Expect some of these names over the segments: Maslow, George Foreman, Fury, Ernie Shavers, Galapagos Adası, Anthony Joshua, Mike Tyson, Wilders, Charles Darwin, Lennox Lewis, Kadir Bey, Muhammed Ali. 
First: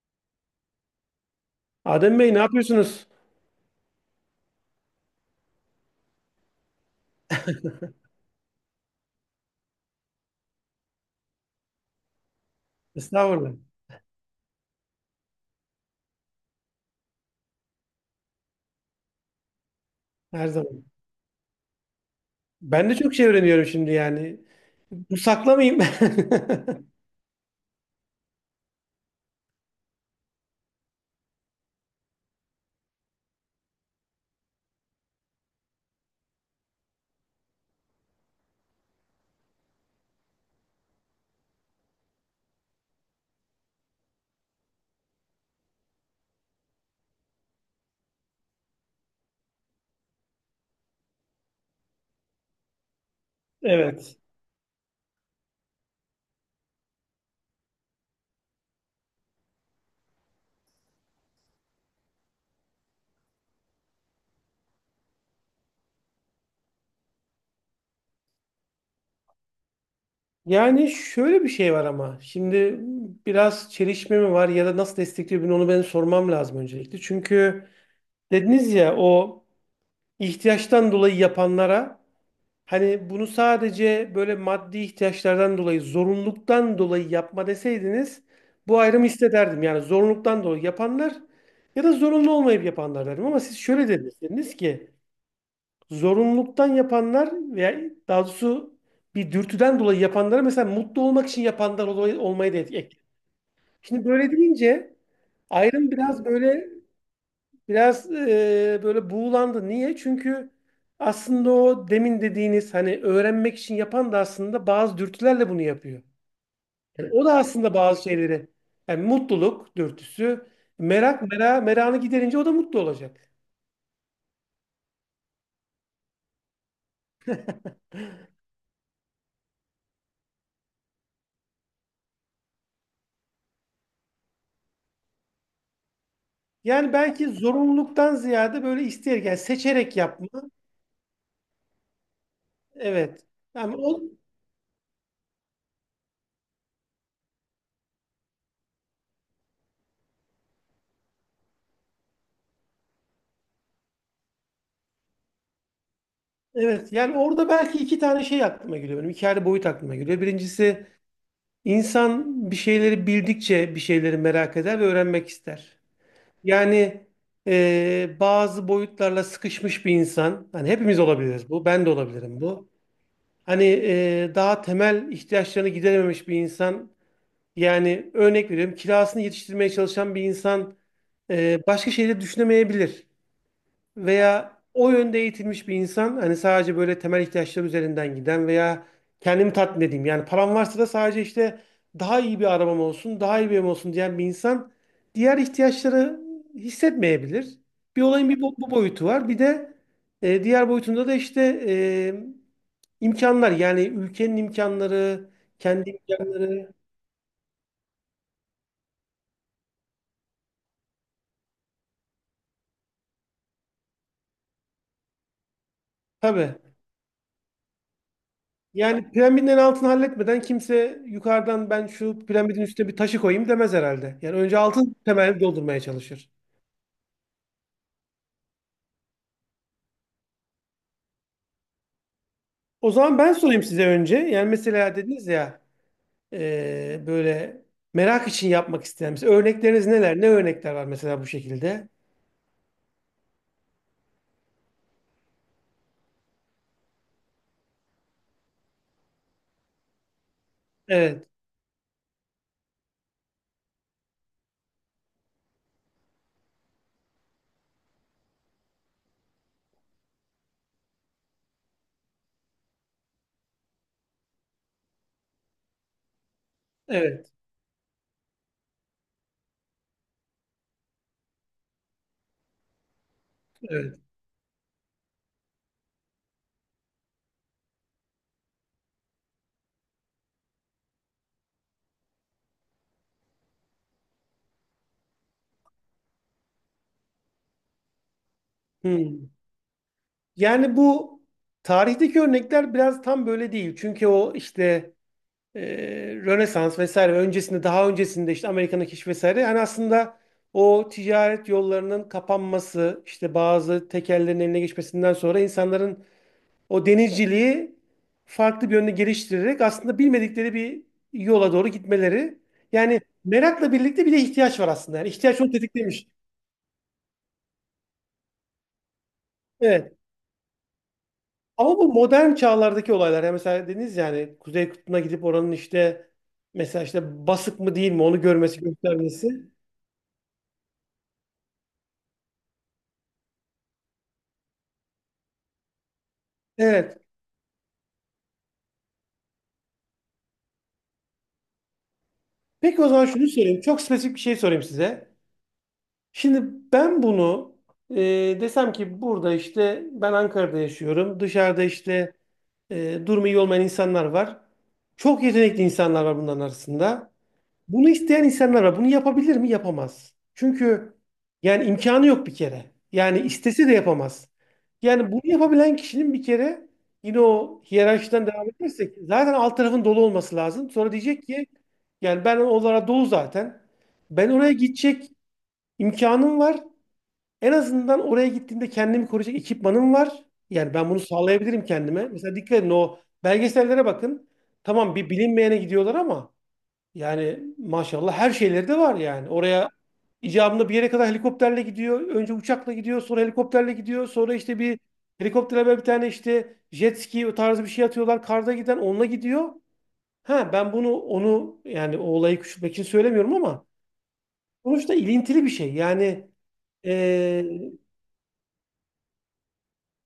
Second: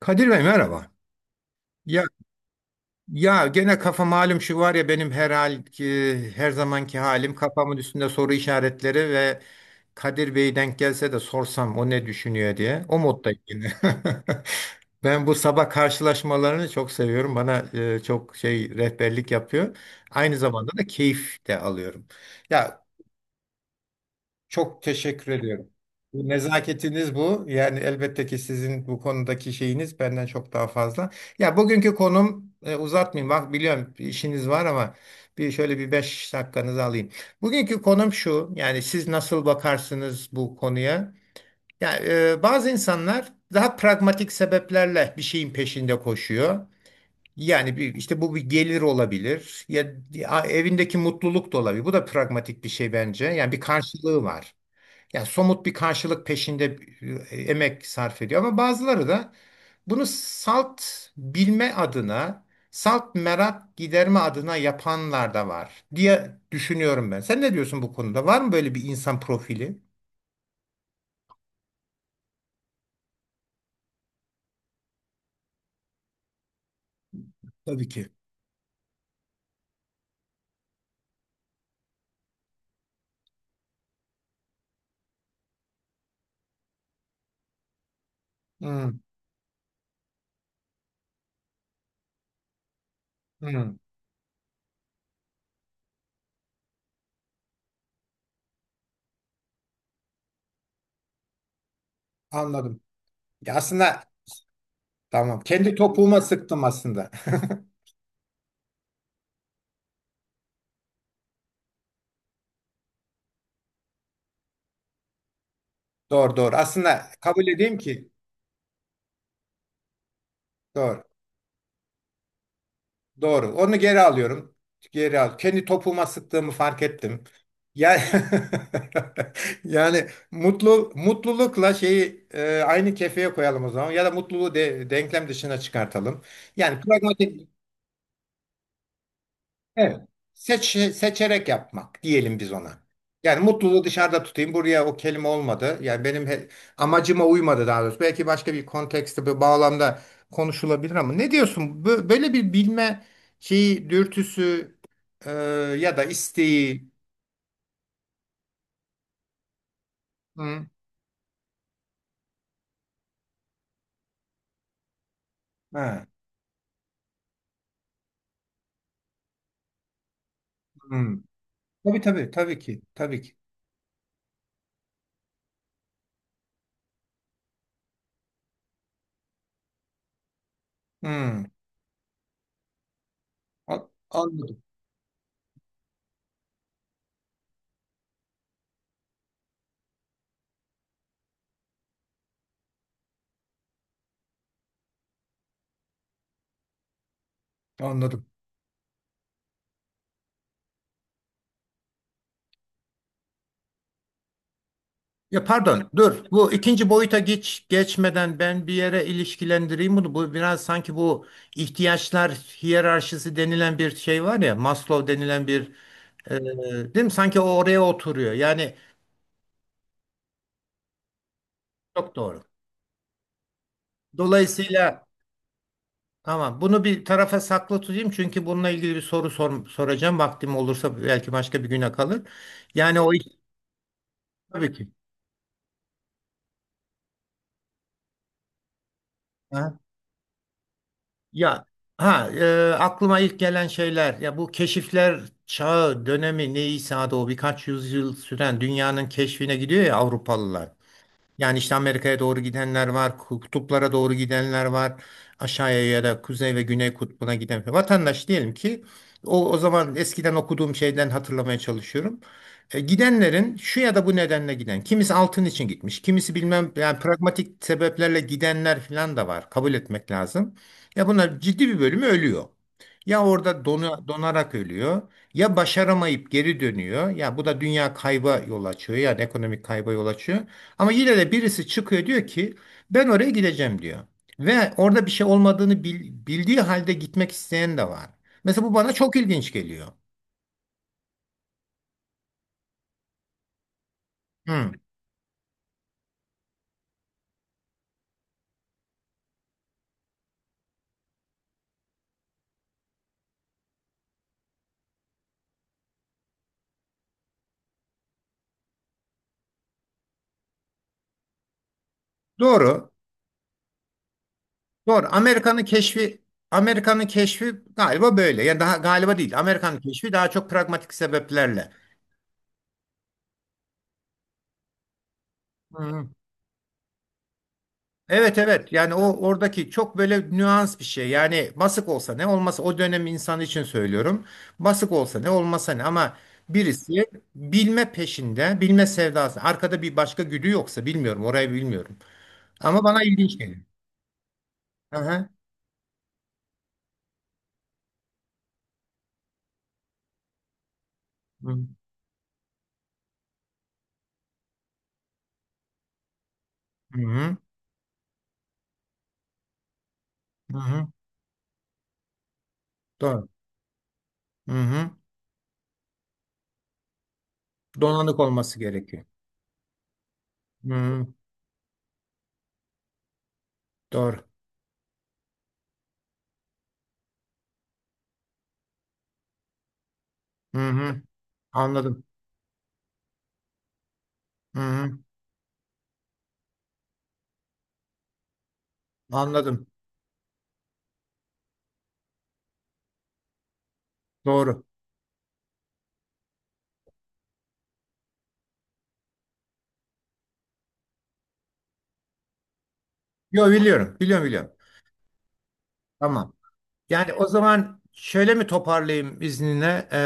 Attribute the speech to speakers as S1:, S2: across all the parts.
S1: Kadir Bey merhaba. Ya
S2: Adem Bey, ne yapıyorsunuz?
S1: ya gene kafa malum şu var ya benim her zamanki halim kafamın üstünde soru işaretleri ve Kadir Bey denk gelse de sorsam o ne düşünüyor diye. O moddayım
S2: Estağfurullah.
S1: yine. Ben bu sabah karşılaşmalarını çok seviyorum. Bana çok şey rehberlik yapıyor. Aynı
S2: Her
S1: zamanda
S2: zaman.
S1: da keyif de alıyorum. Ya,
S2: Ben de çok şey öğreniyorum şimdi yani.
S1: çok
S2: Bu
S1: teşekkür ediyorum.
S2: saklamayayım.
S1: Bu nezaketiniz bu. Yani elbette ki sizin bu konudaki şeyiniz benden çok daha fazla. Ya, bugünkü konum uzatmayayım. Bak biliyorum bir işiniz var ama bir şöyle bir beş dakikanızı alayım. Bugünkü konum şu. Yani siz nasıl bakarsınız bu konuya? Ya, bazı insanlar daha pragmatik sebeplerle bir şeyin peşinde koşuyor. Yani bir, işte bu bir gelir olabilir ya, ya evindeki mutluluk da olabilir. Bu da pragmatik bir şey bence. Yani bir
S2: Evet.
S1: karşılığı var. Yani somut bir karşılık peşinde emek sarf ediyor ama bazıları da bunu salt bilme adına, salt merak giderme adına yapanlar da var diye düşünüyorum ben. Sen ne diyorsun bu konuda? Var mı böyle bir insan profili?
S2: Yani şöyle bir şey var ama. Şimdi biraz çelişme mi var ya da nasıl destekliyor bunu, onu ben sormam lazım öncelikle. Çünkü
S1: Tabii ki.
S2: dediniz ya o ihtiyaçtan dolayı yapanlara. Hani bunu sadece böyle maddi ihtiyaçlardan dolayı, zorunluluktan dolayı yapma deseydiniz, bu
S1: Hmm,
S2: ayrımı hissederdim. Yani zorunluluktan dolayı yapanlar ya da zorunlu olmayıp yapanlar derdim. Ama siz
S1: hmm,
S2: şöyle dediniz, dediniz ki zorunluluktan yapanlar veya daha doğrusu bir dürtüden dolayı yapanlara, mesela mutlu olmak için yapanlar olmayı da
S1: anladım.
S2: ek.
S1: Ya aslında
S2: Şimdi böyle deyince
S1: tamam. Kendi
S2: ayrım
S1: topuğuma
S2: biraz
S1: sıktım
S2: böyle,
S1: aslında.
S2: biraz böyle buğulandı. Niye? Çünkü aslında o demin dediğiniz hani öğrenmek için yapan da aslında bazı dürtülerle bunu yapıyor.
S1: Doğru doğru. Aslında
S2: Yani o da
S1: kabul
S2: aslında
S1: edeyim
S2: bazı
S1: ki
S2: şeyleri, yani mutluluk dürtüsü,
S1: doğru.
S2: merak mera meranı giderince o da mutlu olacak.
S1: Doğru. Onu geri alıyorum. Geri al. Kendi topuma sıktığımı fark ettim. Yani, yani mutlulukla şeyi aynı kefeye koyalım o zaman ya da mutluluğu denklem dışına çıkartalım. Yani
S2: Yani belki
S1: pragmatik.
S2: zorunluluktan ziyade böyle isteyerek, yani seçerek
S1: Evet.
S2: yapma.
S1: Seçerek yapmak diyelim biz ona.
S2: Evet.
S1: Yani
S2: Yani
S1: mutluluğu
S2: o
S1: dışarıda tutayım. Buraya o kelime olmadı. Yani benim amacıma uymadı daha doğrusu. Belki başka bir kontekste, bir bağlamda konuşulabilir ama ne diyorsun? Böyle bir bilme şeyi, dürtüsü, e, ya da isteği.
S2: Evet, yani orada belki iki tane şey aklıma geliyor benim. İki ayrı boyut aklıma geliyor.
S1: Hı.
S2: Birincisi, insan bir şeyleri bildikçe bir şeyleri merak eder ve öğrenmek ister.
S1: Ha.
S2: Yani bazı boyutlarla sıkışmış bir insan, hani hepimiz
S1: Hı.
S2: olabiliriz bu, ben de
S1: Tabii tabii
S2: olabilirim
S1: tabii
S2: bu.
S1: ki. Tabii ki.
S2: Hani daha temel ihtiyaçlarını giderememiş bir insan, yani örnek veriyorum, kirasını yetiştirmeye çalışan bir insan
S1: Hı.
S2: başka şeyleri düşünemeyebilir
S1: A-
S2: veya
S1: Anladım.
S2: o yönde eğitilmiş bir insan, hani sadece böyle temel ihtiyaçlar üzerinden giden veya kendimi tatmin edeyim. Yani param varsa da sadece işte daha iyi bir arabam olsun, daha iyi bir evim olsun diyen bir insan diğer ihtiyaçları hissetmeyebilir. Bir
S1: Anladım.
S2: olayın bir bu boyutu var. Bir de diğer boyutunda da işte e, imkanlar, yani ülkenin imkanları,
S1: Ya pardon,
S2: kendi
S1: dur. Bu
S2: imkanları.
S1: ikinci boyuta geçmeden ben bir yere ilişkilendireyim bunu. Bu biraz sanki bu ihtiyaçlar hiyerarşisi denilen bir şey var ya, Maslow denilen bir
S2: Tabii.
S1: değil mi? Sanki o oraya oturuyor. Yani
S2: Yani piramidin en altını halletmeden kimse yukarıdan, ben
S1: çok
S2: şu
S1: doğru.
S2: piramidin üstüne bir taşı koyayım demez herhalde. Yani önce altın
S1: Dolayısıyla
S2: temelini doldurmaya çalışır.
S1: tamam bunu bir tarafa saklı tutayım çünkü bununla ilgili bir soracağım. Vaktim olursa belki başka bir güne kalır.
S2: O
S1: Yani o
S2: zaman ben sorayım size önce. Yani
S1: tabii ki.
S2: mesela dediniz ya, böyle merak için yapmak isteyen. Mesela
S1: Ha?
S2: örnekleriniz neler? Ne örnekler var mesela bu
S1: Ya
S2: şekilde?
S1: ha aklıma ilk gelen şeyler ya bu keşifler çağı dönemi neyse adı o birkaç yüzyıl süren dünyanın keşfine gidiyor ya Avrupalılar.
S2: Evet,
S1: Yani işte Amerika'ya doğru gidenler var, kutuplara doğru gidenler var, aşağıya ya da kuzey ve güney kutbuna giden. Vatandaş diyelim ki o zaman eskiden okuduğum şeyden hatırlamaya çalışıyorum. Gidenlerin şu ya da bu nedenle giden. Kimisi altın için gitmiş, kimisi bilmem yani
S2: evet,
S1: pragmatik sebeplerle gidenler falan da var. Kabul etmek lazım. Ya bunlar ciddi bir bölümü ölüyor. Ya orada
S2: evet.
S1: donarak ölüyor ya başaramayıp geri dönüyor. Ya bu da dünya kayba yol açıyor yani ekonomik kayba yol açıyor. Ama yine de birisi çıkıyor diyor ki ben oraya gideceğim diyor. Ve orada bir şey olmadığını bildiği halde gitmek isteyen de var. Mesela bu bana çok
S2: Hmm.
S1: ilginç geliyor.
S2: Yani bu tarihteki örnekler biraz tam böyle değil. Çünkü o
S1: Hı.
S2: işte e, Rönesans vesaire ve öncesinde, daha öncesinde işte Amerika'nın keşfi vesaire, hani aslında o ticaret yollarının kapanması, işte bazı tekellerin eline geçmesinden sonra insanların o denizciliği farklı bir yönde geliştirerek aslında bilmedikleri bir yola doğru gitmeleri,
S1: Doğru.
S2: yani merakla birlikte bir de ihtiyaç var aslında,
S1: Doğru.
S2: yani ihtiyaç onu
S1: Amerika'nın
S2: tetiklemiş.
S1: keşfi Amerika'nın keşfi galiba böyle. Yani daha galiba değil. Amerika'nın
S2: Evet.
S1: keşfi daha çok pragmatik sebeplerle.
S2: Ama bu modern çağlardaki olaylar, yani mesela dediniz, yani Kuzey Kutbu'na gidip oranın
S1: Hı.
S2: işte mesela işte basık mı değil mi onu
S1: Evet
S2: görmesi,
S1: evet yani o
S2: göstermesi.
S1: oradaki çok böyle nüans bir şey yani basık olsa ne olmasa o dönem insanı için söylüyorum basık olsa ne olmasa ne ama
S2: Evet.
S1: birisi bilme peşinde bilme sevdası arkada bir başka güdü yoksa bilmiyorum orayı bilmiyorum
S2: Peki,
S1: ama
S2: o
S1: bana
S2: zaman şunu
S1: ilginç geliyor.
S2: söyleyeyim. Çok spesifik bir şey sorayım
S1: Hı
S2: size.
S1: hı.
S2: Şimdi ben bunu e, desem ki, burada işte ben Ankara'da yaşıyorum. Dışarıda işte durumu iyi olmayan insanlar var. Çok yetenekli insanlar var bunların
S1: Hı
S2: arasında.
S1: hı.
S2: Bunu isteyen insanlar var. Bunu yapabilir mi? Yapamaz.
S1: Hı hı.
S2: Çünkü yani imkanı yok bir kere. Yani
S1: Doğru.
S2: istese de yapamaz.
S1: Hı hı.
S2: Yani bunu yapabilen kişinin bir kere, yine o
S1: Donanık
S2: hiyerarşiden devam
S1: olması
S2: edersek
S1: gerekiyor.
S2: zaten alt tarafın dolu olması lazım.
S1: Hı
S2: Sonra
S1: hı.
S2: diyecek ki yani ben onlara dolu zaten.
S1: Doğru.
S2: Ben oraya gidecek imkanım var. En azından oraya gittiğimde kendimi koruyacak ekipmanım var.
S1: Hı
S2: Yani ben bunu
S1: hı.
S2: sağlayabilirim
S1: Anladım.
S2: kendime. Mesela dikkat edin o belgesellere bakın.
S1: Hı
S2: Tamam,
S1: hı.
S2: bir bilinmeyene gidiyorlar ama yani maşallah her şeyleri de var yani.
S1: Anladım.
S2: Oraya icabında bir yere kadar helikopterle gidiyor. Önce uçakla gidiyor, sonra helikopterle gidiyor. Sonra işte
S1: Doğru.
S2: bir helikoptere böyle bir tane işte jet ski o tarzı bir şey atıyorlar. Karda giden onunla gidiyor. Ha, ben bunu, onu yani o olayı küçültmek için söylemiyorum
S1: Yo
S2: ama
S1: biliyorum biliyorum biliyorum.
S2: sonuçta ilintili bir şey. Yani.
S1: Tamam. Yani o zaman şöyle mi toparlayayım izninle?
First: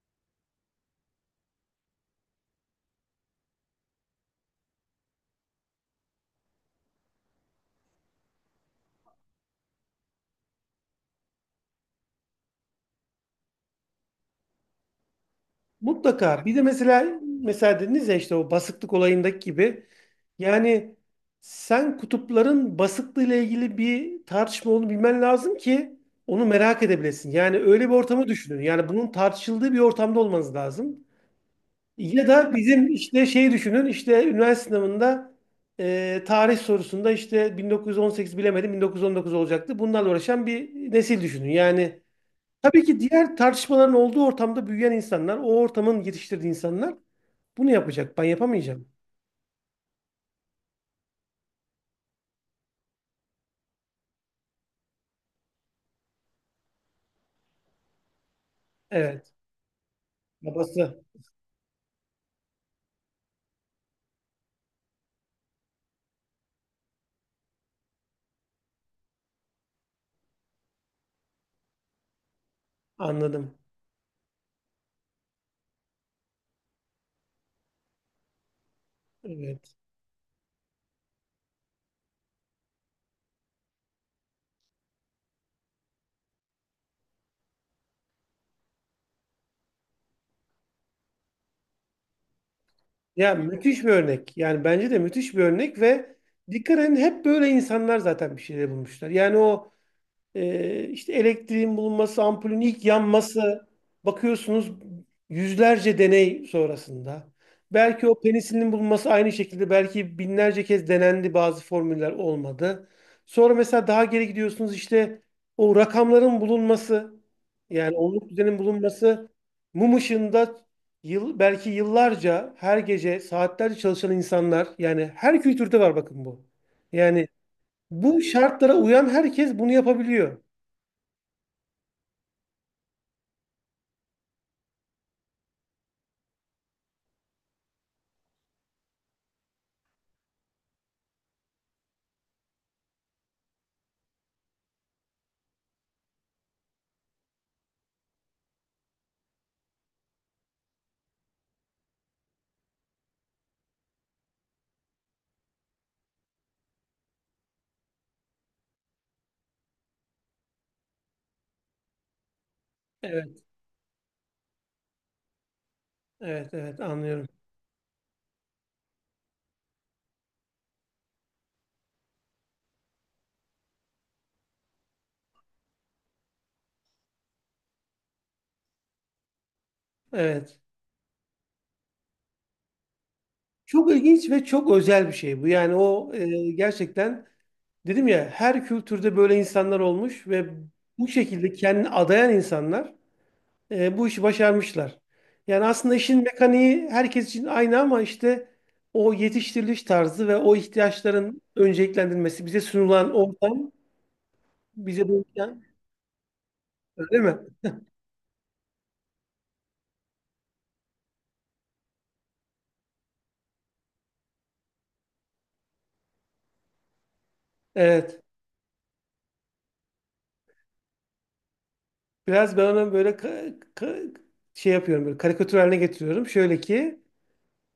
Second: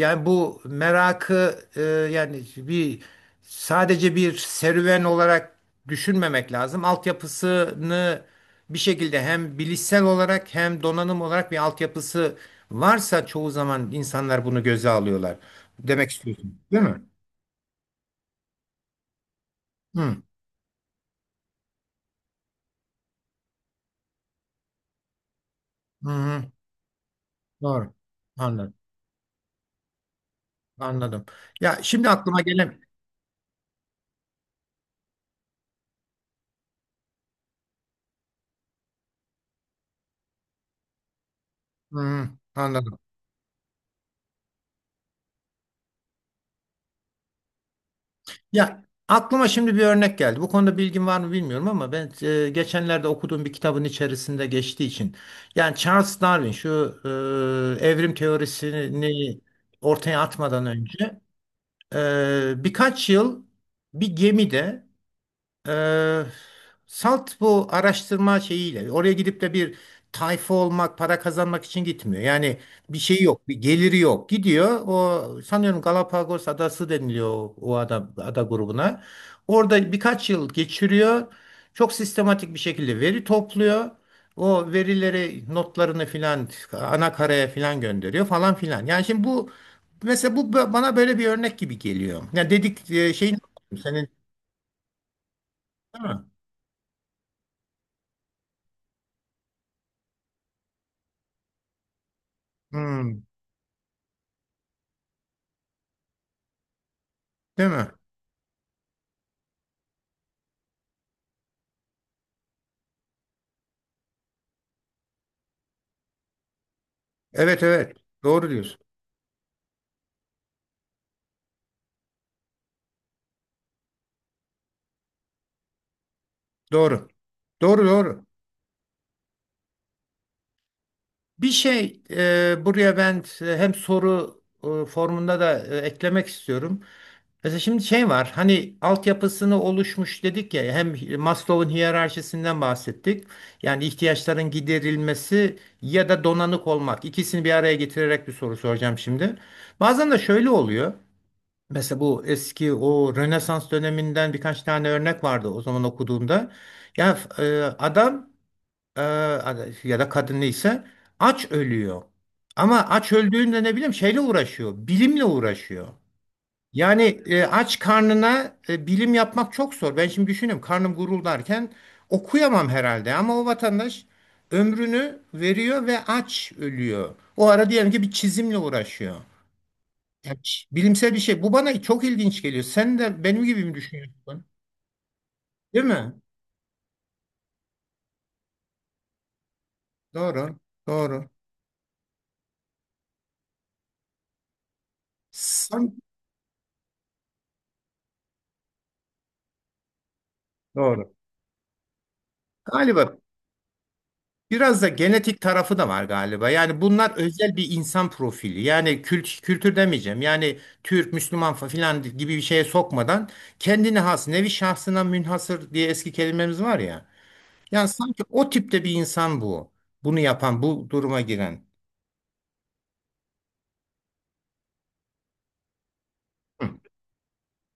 S1: Yani bu merakı yani bir sadece bir serüven olarak düşünmemek lazım. Altyapısını bir şekilde hem bilişsel olarak hem donanım olarak bir altyapısı varsa çoğu zaman insanlar bunu göze alıyorlar. Demek
S2: Mutlaka. Bir
S1: istiyorsun,
S2: de
S1: değil mi?
S2: mesela dediniz ya işte o basıklık olayındaki gibi,
S1: Hı,
S2: yani sen kutupların basıklığıyla ilgili bir tartışma olduğunu bilmen lazım ki
S1: hı, hı.
S2: onu merak edebilesin. Yani öyle
S1: Doğru.
S2: bir ortamı düşünün.
S1: Anladım.
S2: Yani bunun tartışıldığı bir ortamda olmanız lazım.
S1: Anladım. Ya şimdi
S2: Ya
S1: aklıma
S2: da
S1: gelen
S2: bizim işte şey düşünün, işte üniversite sınavında tarih sorusunda işte 1918 bilemedim 1919 olacaktı. Bunlarla uğraşan bir nesil düşünün. Yani.
S1: hı,
S2: Tabii
S1: anladım.
S2: ki diğer tartışmaların olduğu ortamda büyüyen insanlar, o ortamın yetiştirdiği insanlar bunu yapacak. Ben
S1: Ya
S2: yapamayacağım.
S1: aklıma şimdi bir örnek geldi. Bu konuda bilgin var mı bilmiyorum ama ben geçenlerde okuduğum bir kitabın içerisinde geçtiği için yani Charles Darwin şu evrim
S2: Evet.
S1: teorisini ortaya atmadan
S2: Babası.
S1: önce birkaç yıl bir gemide ee, salt bu araştırma şeyiyle oraya gidip de bir tayfa olmak, para kazanmak için gitmiyor. Yani bir şey yok,
S2: Anladım.
S1: bir geliri yok. Gidiyor. O sanıyorum Galapagos Adası deniliyor o ada, ada grubuna.
S2: Evet.
S1: Orada birkaç yıl geçiriyor. Çok sistematik bir şekilde veri topluyor. O verileri, notlarını filan ana karaya filan gönderiyor falan filan. Yani şimdi bu mesela bu bana böyle bir örnek gibi geliyor. Yani dedik
S2: Ya
S1: şeyin
S2: müthiş bir
S1: senin
S2: örnek. Yani bence de müthiş bir örnek
S1: değil
S2: ve
S1: mi?
S2: dikkat edin, hep böyle insanlar zaten bir şeyler bulmuşlar. Yani o. İşte elektriğin bulunması, ampulün ilk
S1: Hmm.
S2: yanması, bakıyorsunuz yüzlerce deney sonrasında.
S1: Değil mi?
S2: Belki o penisilinin bulunması aynı şekilde, belki binlerce kez denendi, bazı formüller olmadı. Sonra mesela daha geri gidiyorsunuz işte o rakamların bulunması,
S1: Evet evet.
S2: yani onluk
S1: Doğru
S2: düzenin
S1: diyorsun.
S2: bulunması, mum ışığında yıl, belki yıllarca her gece saatlerce çalışan insanlar, yani her kültürde var bakın bu.
S1: Doğru.
S2: Yani
S1: Doğru
S2: bu
S1: doğru.
S2: şartlara uyan herkes bunu yapabiliyor.
S1: Bir şey buraya ben hem soru formunda da eklemek istiyorum. Mesela şimdi şey var hani altyapısını oluşmuş dedik ya hem Maslow'un hiyerarşisinden bahsettik. Yani ihtiyaçların giderilmesi ya da donanık olmak ikisini bir araya getirerek bir soru soracağım şimdi. Bazen de şöyle oluyor. Mesela bu eski o Rönesans döneminden birkaç tane örnek vardı o zaman okuduğumda. Ya adam e, ya da kadın neyse aç ölüyor. Ama aç
S2: Evet,
S1: öldüğünde ne bileyim şeyle uğraşıyor, bilimle uğraşıyor.
S2: evet, evet,
S1: Yani
S2: anlıyorum.
S1: aç karnına bilim yapmak çok zor. Ben şimdi düşünüyorum karnım guruldarken okuyamam herhalde ama o vatandaş ömrünü veriyor ve aç ölüyor. O ara diyelim ki bir çizimle uğraşıyor. Yani
S2: Evet.
S1: bilimsel bir şey. Bu bana çok ilginç geliyor. Sen de benim gibi mi
S2: Çok ilginç ve
S1: düşünüyorsun?
S2: çok özel bir şey bu. Yani
S1: Değil
S2: o
S1: mi?
S2: gerçekten dedim ya her kültürde böyle insanlar olmuş ve
S1: Doğru.
S2: bu
S1: Doğru.
S2: şekilde kendini adayan insanlar bu işi başarmışlar. Yani aslında
S1: Sen,
S2: işin mekaniği herkes için aynı ama işte o yetiştiriliş tarzı ve o
S1: doğru.
S2: ihtiyaçların önceliklendirilmesi, bize sunulan
S1: Galiba
S2: ortam,
S1: biraz da
S2: bize bu
S1: genetik
S2: imkan,
S1: tarafı da var galiba. Yani bunlar
S2: öyle mi?
S1: özel bir insan profili. Yani kültür demeyeceğim. Yani Türk, Müslüman falan gibi bir şeye sokmadan kendine has, nevi şahsına münhasır diye eski kelimemiz var ya. Yani sanki
S2: Evet.
S1: o tipte bir insan bu. Bunu yapan, bu duruma giren.
S2: Biraz ben ona böyle şey yapıyorum, böyle karikatür haline getiriyorum. Şöyle
S1: Hı
S2: ki,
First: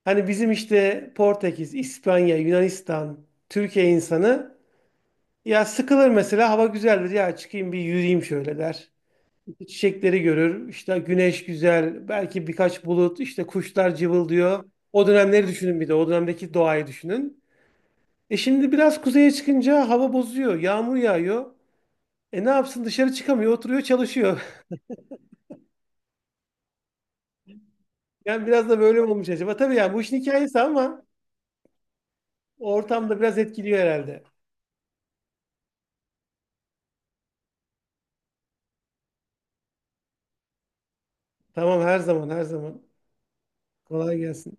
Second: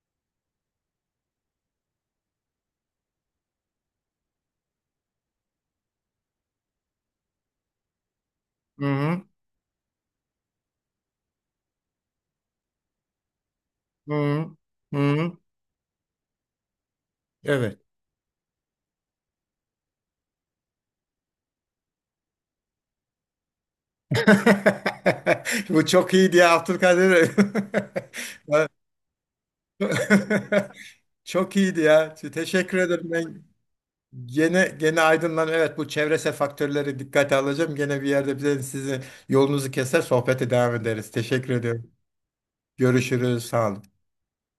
S2: hani bizim işte Portekiz, İspanya, Yunanistan, Türkiye insanı ya sıkılır, mesela hava güzeldir ya, çıkayım bir yürüyeyim şöyle der.
S1: hı.
S2: İşte çiçekleri görür, işte güneş güzel, belki birkaç bulut, işte kuşlar
S1: Hı hı.
S2: cıvıldıyor.
S1: Hı.
S2: O
S1: Hı.
S2: dönemleri düşünün, bir de o dönemdeki doğayı düşünün.
S1: Evet.
S2: E şimdi biraz kuzeye çıkınca hava bozuyor, yağmur yağıyor. E ne yapsın, dışarı çıkamıyor, oturuyor, çalışıyor.
S1: Bu çok iyi diye, Abdülkadir.
S2: Yani biraz da böyle mi olmuş acaba. Tabii yani bu işin hikayesi ama
S1: Çok teşekkür ederim.
S2: ortamda biraz
S1: Ben
S2: etkiliyor herhalde.
S1: gene ben evet faktörleri dikkate alacağım. Gene bir yerde bize sizin yolunuzu keser sohbete devam ederiz. Teşekkür
S2: Tamam,
S1: ediyorum.
S2: her zaman, her zaman.
S1: Görüşürüz. Sağ olun.
S2: Kolay gelsin.